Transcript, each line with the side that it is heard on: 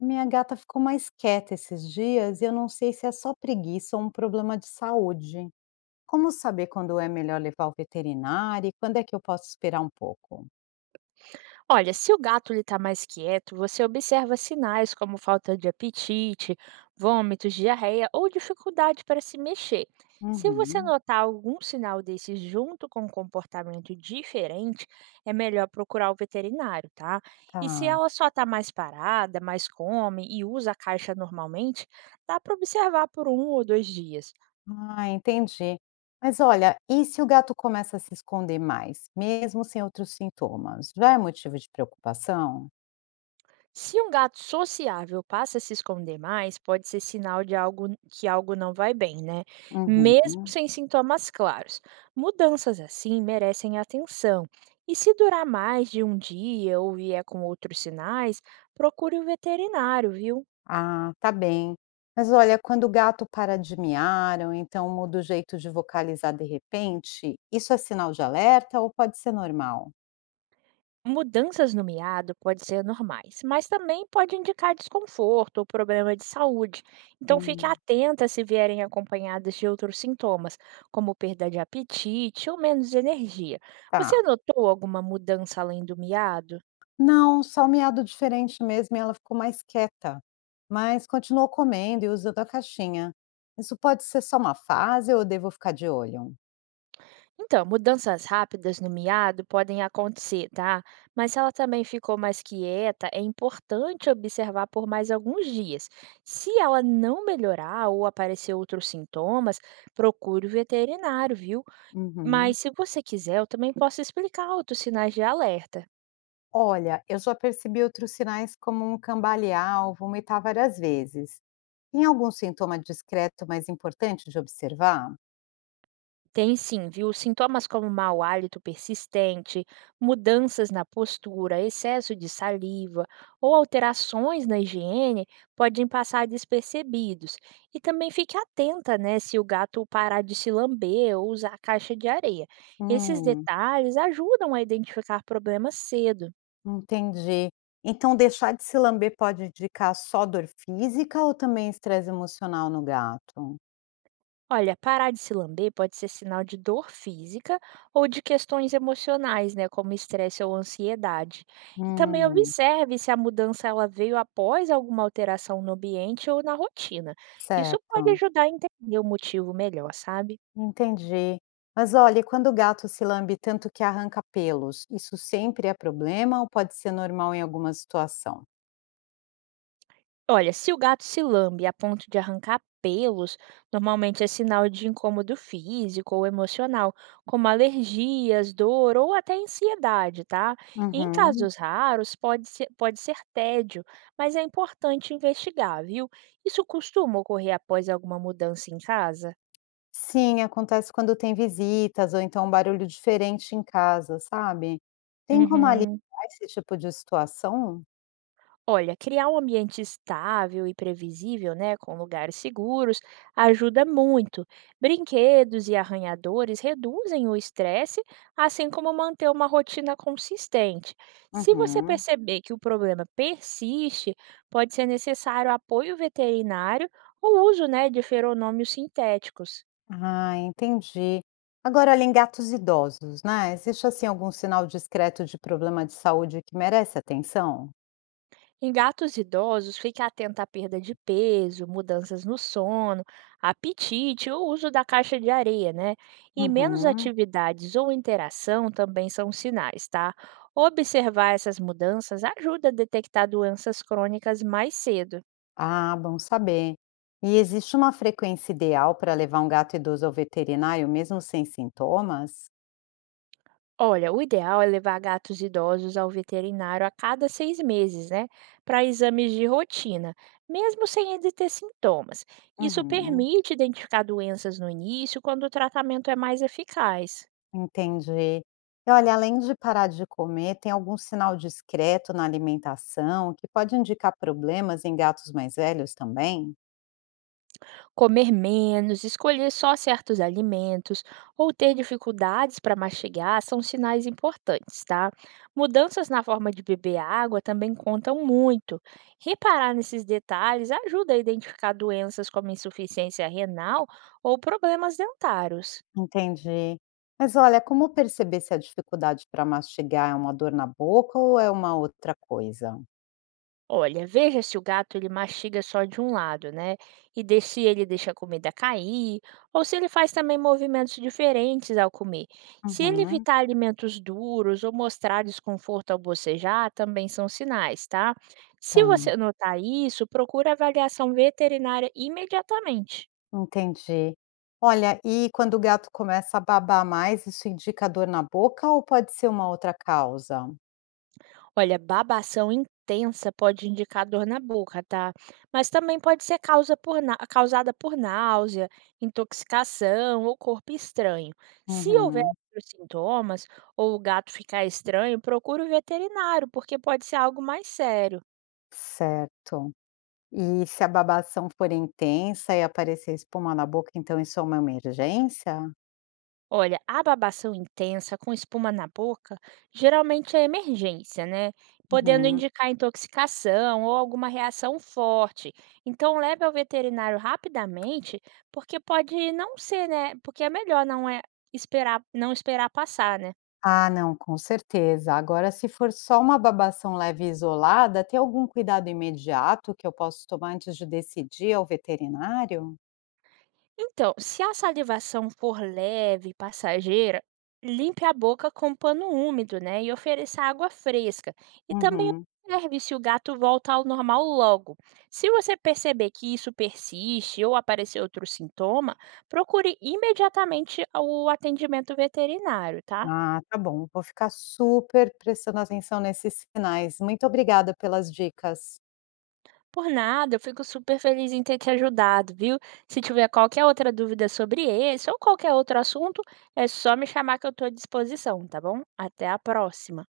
left: Minha gata ficou mais quieta esses dias e eu não sei se é só preguiça ou um problema de saúde. Como saber quando é melhor levar ao veterinário e quando é que eu posso esperar um pouco?
right: Olha, se o gato está mais quieto, você observa sinais como falta de apetite, vômitos, diarreia ou dificuldade para se mexer. Se você
left: Uhum,
right: notar algum sinal desses junto com um comportamento diferente, é melhor procurar o veterinário, tá? E se
left: tá.
right: ela só está mais parada, mais come e usa a caixa normalmente, dá para observar por um ou dois dias.
left: Ah, entendi. Mas olha, e se o gato começa a se esconder mais, mesmo sem outros sintomas? Já é motivo de preocupação?
right: Se um gato sociável passa a se esconder mais, pode ser sinal de algo que algo não vai bem, né?
left: Uhum.
right: Mesmo sem sintomas claros. Mudanças assim merecem atenção. E se durar mais de um dia ou vier com outros sinais, procure o veterinário, viu?
left: Ah, tá bem. Mas olha, quando o gato para de miar, ou então muda o jeito de vocalizar de repente, isso é sinal de alerta ou pode ser normal?
right: Mudanças no miado podem ser normais, mas também pode indicar desconforto ou problema de saúde. Então fique
left: Hum,
right: atenta se vierem acompanhadas de outros sintomas, como perda de apetite ou menos energia.
left: Tá.
right: Você notou alguma mudança além do miado?
left: Não, só um miado diferente mesmo e ela ficou mais quieta. Mas continuou comendo e usando a caixinha. Isso pode ser só uma fase ou eu devo ficar de olho?
right: Então, mudanças rápidas no miado podem acontecer, tá? Mas se ela também ficou mais quieta, é importante observar por mais alguns dias. Se ela não melhorar ou aparecer outros sintomas, procure o veterinário, viu?
left: Uhum.
right: Mas se você quiser, eu também posso explicar outros sinais de alerta.
left: Olha, eu já percebi outros sinais como um cambalear ou vomitar várias vezes. Tem algum sintoma discreto mais importante de observar?
right: Tem sim, viu? Sintomas como mau hálito persistente, mudanças na postura, excesso de saliva ou alterações na higiene podem passar despercebidos. E também fique atenta, né, se o gato parar de se lamber ou usar a caixa de areia. Esses
left: Hum,
right: detalhes ajudam a identificar problemas cedo.
left: entendi. Então deixar de se lamber pode indicar só dor física ou também estresse emocional no gato?
right: Olha, parar de se lamber pode ser sinal de dor física ou de questões emocionais, né, como estresse ou ansiedade. E também
left: Hum,
right: observe se a mudança ela veio após alguma alteração no ambiente ou na rotina. Isso pode
left: certo,
right: ajudar a entender o motivo melhor, sabe?
left: entendi. Mas olha, e quando o gato se lambe tanto que arranca pelos, isso sempre é problema ou pode ser normal em alguma situação?
right: Olha, se o gato se lambe a ponto de arrancar pelos, normalmente é sinal de incômodo físico ou emocional, como alergias, dor ou até ansiedade, tá? Em
left: Uhum.
right: casos raros, pode ser tédio, mas é importante investigar, viu? Isso costuma ocorrer após alguma mudança em casa?
left: Sim, acontece quando tem visitas ou então um barulho diferente em casa, sabe? Tem como aliviar
right: Uhum.
left: esse tipo de situação?
right: Olha, criar um ambiente estável e previsível, né, com lugares seguros, ajuda muito. Brinquedos e arranhadores reduzem o estresse, assim como manter uma rotina consistente. Se você
left: Uhum.
right: perceber que o problema persiste, pode ser necessário apoio veterinário ou uso, né, de feronômios sintéticos.
left: Ah, entendi. Agora, olha, em gatos idosos, né? Existe assim algum sinal discreto de problema de saúde que merece atenção?
right: Em gatos idosos, fique atento à perda de peso, mudanças no sono, apetite ou uso da caixa de areia, né? E menos
left: Uhum.
right: atividades ou interação também são sinais, tá? Observar essas mudanças ajuda a detectar doenças crônicas mais cedo.
left: Ah, bom saber. E existe uma frequência ideal para levar um gato idoso ao veterinário, mesmo sem sintomas?
right: Olha, o ideal é levar gatos idosos ao veterinário a cada 6 meses, né? Para exames de rotina, mesmo sem ele ter sintomas. Isso
left: Uhum.
right: permite identificar doenças no início, quando o tratamento é mais eficaz.
left: Entendi. E olha, além de parar de comer, tem algum sinal discreto na alimentação que pode indicar problemas em gatos mais velhos também?
right: Comer menos, escolher só certos alimentos ou ter dificuldades para mastigar são sinais importantes, tá? Mudanças na forma de beber água também contam muito. Reparar nesses detalhes ajuda a identificar doenças como insuficiência renal ou problemas dentários.
left: Entendi. Mas olha, como perceber se a dificuldade para mastigar é uma dor na boca ou é uma outra coisa?
right: Olha, veja se o gato ele mastiga só de um lado, né? Se ele deixa a comida cair, ou se ele faz também movimentos diferentes ao comer. Se ele
left: Uhum,
right: evitar alimentos duros ou mostrar desconforto ao bocejar, também são sinais, tá? Se você
left: tá.
right: notar isso, procura avaliação veterinária imediatamente.
left: Entendi. Olha, e quando o gato começa a babar mais, isso indica dor na boca ou pode ser uma outra causa?
right: Olha, babação intensa pode indicar dor na boca, tá? Mas também pode ser causada por náusea, intoxicação ou corpo estranho. Se houver
left: Uhum,
right: outros sintomas ou o gato ficar estranho, procure o veterinário, porque pode ser algo mais sério.
left: certo. E se a babação for intensa e aparecer espuma na boca, então isso é uma emergência?
right: Olha, a babação intensa com espuma na boca geralmente é emergência, né? Podendo
left: Uhum.
right: indicar intoxicação ou alguma reação forte. Então leve ao veterinário rapidamente, porque pode não ser, né? Porque é melhor não é esperar, não esperar passar, né?
left: Ah, não, com certeza. Agora, se for só uma babação leve e isolada, tem algum cuidado imediato que eu posso tomar antes de decidir ao veterinário?
right: Então, se a salivação for leve e passageira, limpe a boca com pano úmido, né? E ofereça água fresca. E também
left: Uhum.
right: observe se o gato volta ao normal logo. Se você perceber que isso persiste ou aparecer outro sintoma, procure imediatamente o atendimento veterinário, tá?
left: Ah, tá bom. Vou ficar super prestando atenção nesses sinais. Muito obrigada pelas dicas.
right: Por nada, eu fico super feliz em ter te ajudado, viu? Se tiver qualquer outra dúvida sobre esse ou qualquer outro assunto, é só me chamar que eu estou à disposição, tá bom? Até a próxima!